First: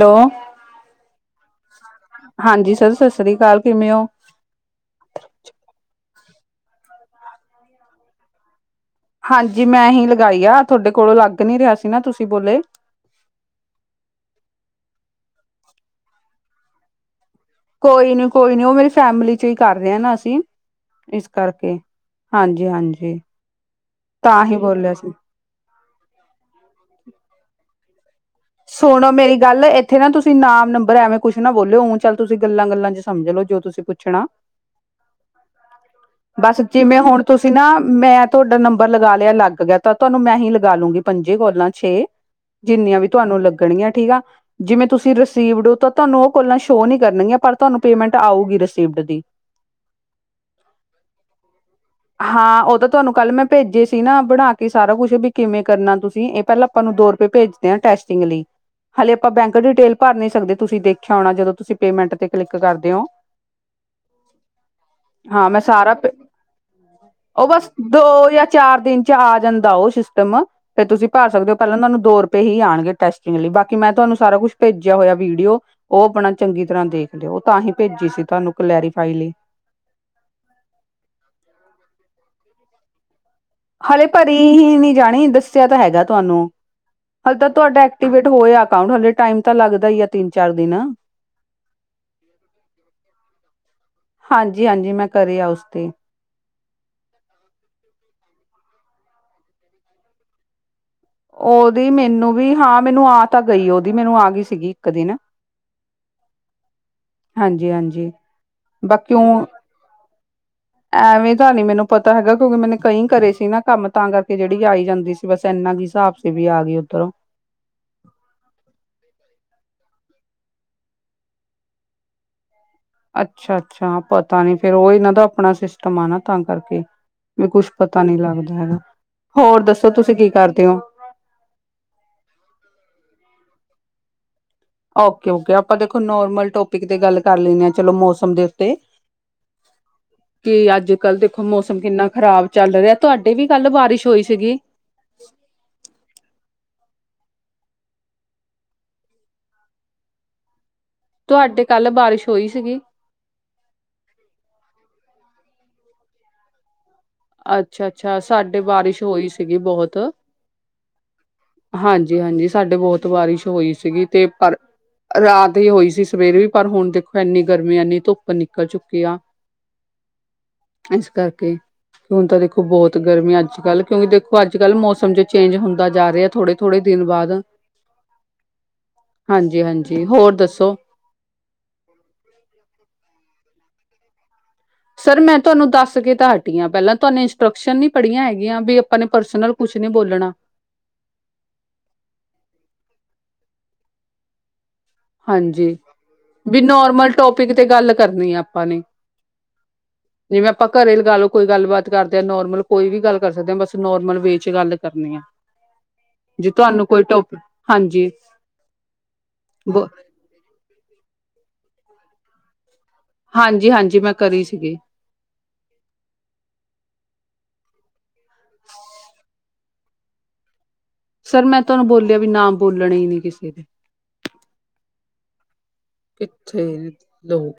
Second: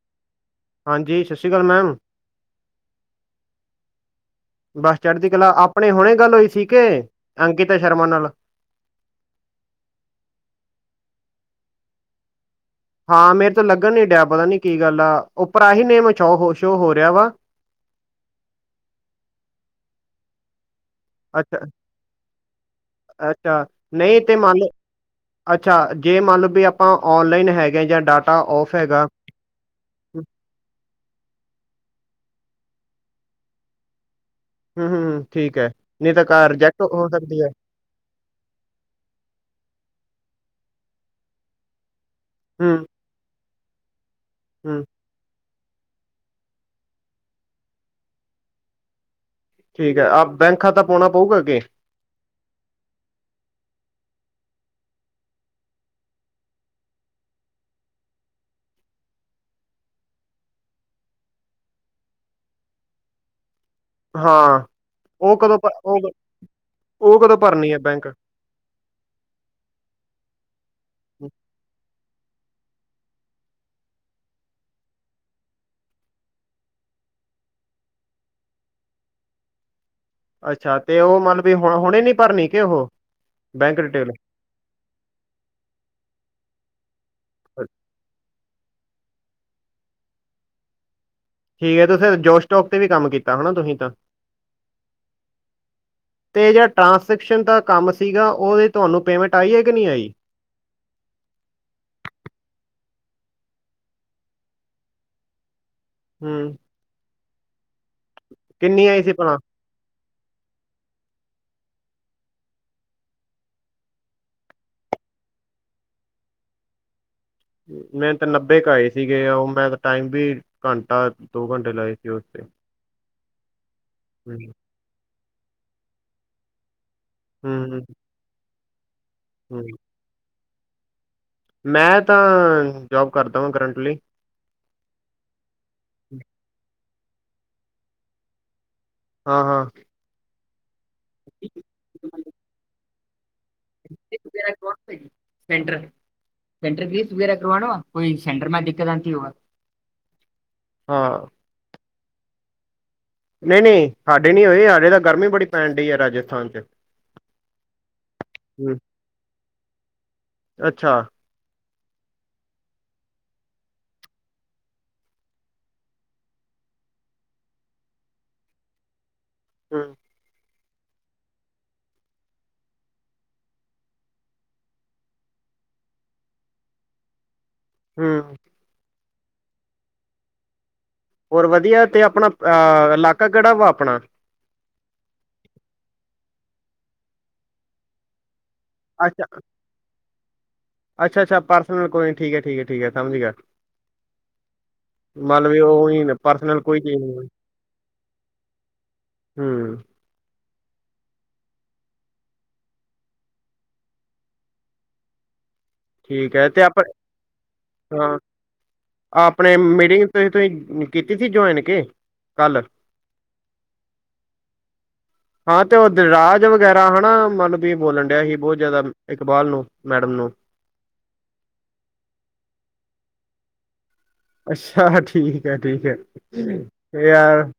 Hello. ਹਾਂਜੀ, ਸਤਿ ਸ਼੍ਰੀ ਅਕਾਲ ਮੈਮ। ਹਾਂਜੀ ਸਤਿ ਸ੍ਰੀ ਅਕਾਲ। ਕਿਵੇਂ ਔ? ਬਸ ਚੜ੍ਹਦੀ ਕਲਾ ਆਪਣੇ ਹੁਣੇ ਗੱਲ ਹੋਈ ਸੀ ਕੇ, ਅੰਕਿਤਾ ਸ਼ਰਮਾ ਨਾਲ। ਹਾਂਜੀ, ਮੈਂ ਹੀ ਲਗਾਈ ਆ ਥੋਡੇ ਕੋਲੋਂ ਲੱਗ ਨਹੀਂ ਰਿਹਾ ਸੀ ਨਾ, ਤੁਸੀਂ ਬੋਲੇ। ਹਾਂ, ਮੇਰੇ ਤੋ ਲੱਗਣ ਨੀ ਡਿਆ ਪਤਾ ਨੀ ਕੀ ਗੱਲ ਆ ਓਪਰ ਆਹੀ ਨੇਮ ਛੋਹ ਸ਼ੋਹ ਹੋ ਰਿਆ ਵਾ। ਕੋਈ ਨੀ ਕੋਈ ਨੀ ਓਹ ਮੇਰੀ ਫੈਮਿਲੀ ਚ ਹੀ ਕਰ ਰਏ ਨਾ ਅਸੀਂ। ਇਸ ਅੱਛਾ ਕਰਕੇ, ਹਾਂਜੀ ਹਾਂਜੀ ਅੱਛਾ ਨਹੀਂ ਤੇ ਤਾਂ ਹੀ ਮੰਨ ਲਓ ਬੋਲਿਆ ਸੀ। ਅੱਛਾ ਜੇ ਮੰਨ ਲੋ ਬੀ ਅਪਾਂ ਔਨਲਾਈਨ ਹੈਗੇ ਆ ਯਾ ਡਾਟ ਸੁਣੋ ਮੇਰੀ ਗੱਲ ਏ ਏਥੇ ਨਾ ਤੁਸੀਂ ਨਾਮ ਨੰਬਰ ਐਵੇਂ ਕੁੱਛ ਨਾ ਬੋਲੇਯੋ, ਉਂ ਚੱਲ ਤੁਸੀਂ ਗੱਲਾਂ-ਗੱਲਾਂ ਚ ਸਮਝ ਲੋ ਜੋ ਤੁਸੀਂ ਪੁੱਛਣਾ। ਹੂੰ ਹੂੰ, ਠੀਕ ਹੈ ਨਹੀਂ ਤਾਂ ਕਾਰ ਬਸ ਰਿਜੈਕਟ ਚਿਮੇਂ ਹੋ ਹੁਣ ਸਕਦੀ ਹੈ ਤੁਸੀਂ ਨਾ ਮੈਂ ਤੋਡਾ ਨੰਬਰ ਲਗਾ ਲਿਆ ਲੱਗ ਗਿਆ ਤਾਂ ਤੁਆਨੂੰ ਮੈਂ ਹੀ ਲਗਾ ਲੂੰਗੀ, ਪੰਜੇ ਕੋਲਾਂ ਛੇ ਹੂੰ ਜਿੰਨੀਆਂ ਵੀ ਤੁਆਨੂੰ ਲੱਗਣ ਗੀਆਂ ਠੀਕ ਆ, ਹੂੰ ਜਿਵੇਂ ਤੁਸੀਂ ਰਿਸੀਵਡ ਹੋ ਤਾਂ ਤਹਾਨੂੰ ਓਹ ਕੋੋਲਾਂ ਸ਼ੋ ਨੀ ਕਰਨਗੀਆਂ ਪਰ ਤੁਆਨੂੰ ਪੇਮੈਂਟ ਆਊਗੀ ਰਸੀਪਡ ਦੀ। ਠੀਕ ਹੈ, ਆਪ ਬੈਂਕ ਖਾਤਾ ਪਾਉਣਾ ਪਊਗਾ ਅੱਗੇ। ਹਾਂ ਉਹ ਤਾਂ ਤੁਹਾਨੂੰ ਕੱਲ੍ਹ ਮੈਂ ਭੇਜੇ ਸੀ ਨਾ, ਬਣਾ ਕੇ ਸਾਰਾ ਕੁਛ ਵੀ ਕਿਵੇਂ ਕਰਨਾ, ਤੁਸੀਂ ਇਹ ਪਹਿਲਾਂ ਤੁਹਾਨੂੰ ਦੋ ਰੁਪਏ ਭੇਜਦੇ ਹਾਂ ਟੈਸਟਿੰਗ ਲਈ। ਹਾਲੇ ਆਪਾਂ ਬੈਂਕ ਡਿਟੇਲ ਭਰ ਨੀ ਸਕਦੇ ਤੁਸੀਂ ਦੇਖਿਆ ਹੋਣਾ, ਜਦੋਂ ਤੁਸੀਂ ਪੇਮੈਂਟ'ਤੇ ਕਲਿੱਕ ਕਰਦੇ ਹੋ। ਹਾਂ, ਓ ਕਦੋਂ ਓ ਓ ਬਸ ਦੋ ਯਾਂ ਚਾਰ ਦਿਨ ਚਾ ਆ ਜਾਂਦਾ ਓ ਸਿਸਟਮ ਫੇਰ ਤੁਸੀਂ ਪਰ ਸਕਦੇ ਹੋ, ਪੈਲਾਂ ਓਨੂੰ ਦੋ ਰੁਪਏ ਹੀ ਆਣਗੇ। ਟੈਸਟਿੰਗ ਲਈ, ਬਾਕੀ ਮੈਂ ਤਹਾਨੂੰ ਸਾਰਾ ਕੁਛ ਭੇਜਿਆ ਹੋਇਆ ਵੀਡੀਓ। ਓ ਬਣਣ ਚੰਗੀ ਤਰ੍ਹਾਂ ਦੇਖ ਲਓ, ਓ ਤਾਂ ਹੀ ਪੇਜੀ ਸੀ ਤੁਆਨੂੰ ਕਲੈਰੀਫਾਈ ਲਈ। ਅੱਛਾ, ਤੇ ਓਹ ਮਲਬ ਵੀ ਹੁਣ ਹੁਣੇ ਨੀ ਪਰਨੀ ਕਿ ਓਹ ਹਲੇ ਪਰੀ ਹੀ ਨੀ ਜਾਣੀ, ਦੱਸਿਆ ਤਾਂ ਹੈਗਾ ਤਆਨੂੰ। ਹਲੇ ਤਾਂ ਤੁਆਡਾ ਐਕਟੀਵੇਟ ਹੋਇਆ ਅਕਾਊਂਂਟ, ਹੱਲੇ ਟਾਈਮ ਤਾਂ ਲੱਗਦਾ ਈ ਆ ਤਿੰਨ-ਚਾਰ ਦਿਨ। ਠੀਕ ਏ ਫਿਰ ਜੋਸ਼ਟਾਕ ਤੇ ਵੀ ਕੰਮ ਕੀਤਾ ਹੋਣਾ ਤੁਸੀਂ ਤਾ ਹਾਂਜੀ ਹਾਂਜੀ ਮੈਂ ਕਰਿਆ ਉਸ ਤੇ ਤੇ ਜੇੜਾ ਟੰਰਾਸਕ੍ਰਿਪਸ਼ਨ ਦਾ ਕੰਮ ਸੀਗਾ, ਉਹਦੀ ਤੁਹਾਨੂੰ ਪੇਮੈਂਟ ਆਈ ਏ‌ ਕੇ ਨਈ ਆਈ। ਓਦੀ ਮੇਨੂੰ ਵੀ ਹਾਂ, ਮੇਨੂੰ ਆ ਤਾਂ ਗਈ ਓਦੀ ਮੇਨੂੰ ਆਗੀ ਸੀਗੀ ਇੱਕ ਦਿ ਨਾ। ਹੂੰ। ਹਾਂਜੀ-ਹਾਂਜੀ। ਕਿੰਨੀ ਆਈ ਸੀ ਪਲਾ ਐਵੇਂ ਤਾਂ ਨੀ ਮੇਨੂੰ ਪਤਾ ਹੈਗਾ ਕਿਉਂਕਿ ਮੇਨ ਕਈ ਕਰੇ ਸੀ ਨਾ ਕੰਮ ਤਾਂ ਕਰਕੇ ਜੇੜੀ ਆਈ ਜਾਂਦੀ ਸੀ, ਬਸ ਏਨਾ ਕੀ ਸਾਬ ਵੀ ਆ ਗਈ ਓਧਰੋਂ। ਮੈਰੇ ਤੇ ਨੱਬੇ ਕ ਆਏ ਸੀਗੇ, ਓ ਮੈਂ ਤਾਂ ਟਾਈਮ ਵੀ ਕੰਟਾ-ਦੋ ਕੰਟੇ ਲਾਏ ਸੀ ਓਸਤੇ। ਅੱਛਾ-ਅੱਛਾ ਪਤਾ ਨੀ ਫੇਰ ਓ ਏਨਾਂ ਦਾ ਅਪਣਾ ਸਿਸਟਮ ਆ ਨਾ ਤਾਂ ਕਰਕੇ। ਵੀ ਕੁੱਛ ਹੂੰ ਪਤਾ ਨੀ ਲੱਗਦਾ ਹੈਗਾ, ਹੋਰ ਹੂੰ। ਦੱਸੋ ਤੁਸੀਂ ਕੀ ਕਰਦੇ ਔ? ਮੈਂ ਤਾਂ ਜੌਬ ਕਰਦਾ ਵਾਂ ਕਰੰਟਲੀ। ਓਕੇ-ਓਕੇ, ਆਪਾਂ ਦੇਖੋ ਨੋਰਮਲ ਟੋਪਿਕ ਤੇ ਗੱਲ ਕਰ ਲੈਂਣੇ ਆ ਚਲੋ ਮੌਸਮ ਦੇ ਉੱਤੇ। ਹਾਂ-ਹਾਂ। ਕਿ ਅੱਜ-ਕੱਲ੍ਹ ਦੇਖੋ, ਮੌਸਮ ਕਿੰਨਾ ਖ਼ਰਾਬ ਚੱਲ ਰੇਹਾ, ਤੁਆਡੇ ਵੀ ਕੱਲ੍ਹ ਬਾਰਿਸ਼ ਹੋਈ ਸੀਗੀ। ਸੈਂਟਰ ਸੈਂਟਰ ਵੀਸਟ ਵਗੈਰਾ ਕਰਾਵੋ ਲੋ ਆਪ ਕੋਈ ਸੈਂਟਰ ਮੈਂਡੀ ਕਰਾਂਤੀ ਹੋ ਆਪ ਹਾਂ। ਤੁਆਡੇ ਕੱਲ ਬਾਰਿਸ਼ ਹੋਈ ਸੀਗੀ। ਨਈ-ਨਈ ਸਾਡੇ ਨੀ ਹੋਈ, ਸਾਡੇ ਤਾਂ ਗਰਮੀ ਬੜੀ ਪੈਣ ਡਈ ਐ ਰਾਜਸਥਾਨ ਚ। ਅੱਛਾ-ਅੱਛਾ, ਸਾਡੇ ਹੂੰ ਬਾਰਿਸ਼ ਹੋਈ ਸੀਗੀ ਬੋਹਤ। ਅੱਛਾ ਹਾਂਜੀ-ਹਾਂਜੀ, ਸਾਡੇ ਬੋਹਤ ਬਾਰਿਸ਼ ਹੋਈ ਸੀਗੀ ਤੇ ਪਰ ਰਾਤ ਹੀ ਹੋਈ ਸੀ, ਸਵੇਰੇ ਵੀ ਪਰ ਹੁਣ ਦੇਖੋ, ਐੰਨੀ ਗਰਮੀ ਐਨੀ ਧੁੱਪ ਨਿਕਲ ਚੁੱਕੀ ਆ। ਹੂੰ। ਐਸ ਕਰਕੇ ਈ ਹੁਣ ਤਾਂ ਦੇਖੋ, ਬੋਹਤ ਗਰਮੀ ਅੱਜ-ਕੱਲ੍ਹ ਕਿਉਂਕਿ ਦੇਖੋ, ਅੱਜ-ਕੱਲ੍ਹ ਮੌਸਮ ਚ ਚੇਂਜ ਹੁੰਦਾ ਜਾ ਰੇਹਾ ਥੋੜੇ ਥੋੜੇ ਦਿਨ ਬਾਅਦ ਹੂੰ। ਹਾਂਜੀ-ਹਾਂਜੀ, ਹੋਰ ਦੱਸੋ। ਹੋਰ ਵਧੀਆ ਤੇ ਅਪਣਾ ਅ ਲਾਕਾ ਕੇੜਾ ਵਾ ਆਪਣਾ? ਸਰ, ਮੈਂ ਤੁਆਨੂੰ ਦੱਸ ਕੇ ਤਾਂ ਹਟੀ ਹਾਂ ਪੈਲਾਂ ਤੁਆਨੂੰ ਇੰਸਟਰਕਸ਼ਨ ਨੀ ਪੜ੍ਹੀਆਂ ਹੈਗੀਆਂ ਬੀ- ਆਪਾਂ ਨੇ ਪਰਸਨਲ ਕੁਛ ਨੀ ਬੋਲਣਾ। ਅੱਛਾ-ਅੱਛਾ, ਪਰਸਨਲ ਕੋਈ ਠੀਕ ਹੈ-ਠੀਕ ਹੈ-ਠੀਕ ਹੈ ਸਮਝ ਗਯਾ। ਵੀ ਹਾਂਜੀ, ਉਹੀ ਪਰਸਨਲ ਬੀ ਕੋਈ ਚੀਜ਼ ਨੋਰਮਲ ਨਹੀਂ ਟੋਪਿਕ ਤੇ ਗੱਲ ਕਰਨੀ ਆ ਆਪਾਂ ਨੇ। ਹੂੰ ਜਿਵੇਂ ਆਪਾਂ ਘਰੇ ਲਗਾ ਲਓ ਕੋਈ ਗੱਲਬਾਤ ਕਰਦੇ ਹਾਂ, ਨੋਰਮਲ ਕੋਈ ਵੀ ਗੱਲ ਕਰ ਸਕਦੇ ਹਾਂ, ਬਸ ਨੋਰਮਲ ਵੇ ਚ ਗੱਲ ਕਰਨੀ ਆ। ਠੀਕ ਹੈ ਜੇ ਤੇ ਆਪ ਤੁਹਾਨੂੰ ਕੋਈ ਟੋਕ ਹਾਂਜੀ ਹਾਂ ਆਪਣੇ ਬ ਮੀਟਿੰਗ ਤੁਹੀ ਤੁਸੀਂ ਕੀਤੀ ਸੀ ਜੋਏਨ ਕੇ ਕੱਲ੍ਹ ਹਾਂਜੀ-ਹਾਂਜੀ ਮੈਂ ਕਰੀ ਸੀਗੀ। ਹਾਂ ਤੇ ਓ ਦਿਲਰਾਜ ਵਗੈਰਾ ਹਨਾ ਮਤਲਬ ਵੀ ਬੋਲਣ ਡਿਆ ਸੀ ਬਹੁ ਜ਼ਾਦਾ ਇਕਬਾਲ ਨੂੰ। ਮੈਡਮ ਨੂੰ। ਸਰ ਮੈਂ ਤਾਨੂੰ ਬੋਲੇਆ ਵੀ ਨਾਮ ਬੋਲਨੇ ਈ ਨੀ ਕਿਸੇ ਦੇ। ਅੱਛੇਆ ਠੀਕ ਐ-ਠੀਕ ਐ, ਕਿੱਥੇ ਓ ਯਾਰ ਲੋਕ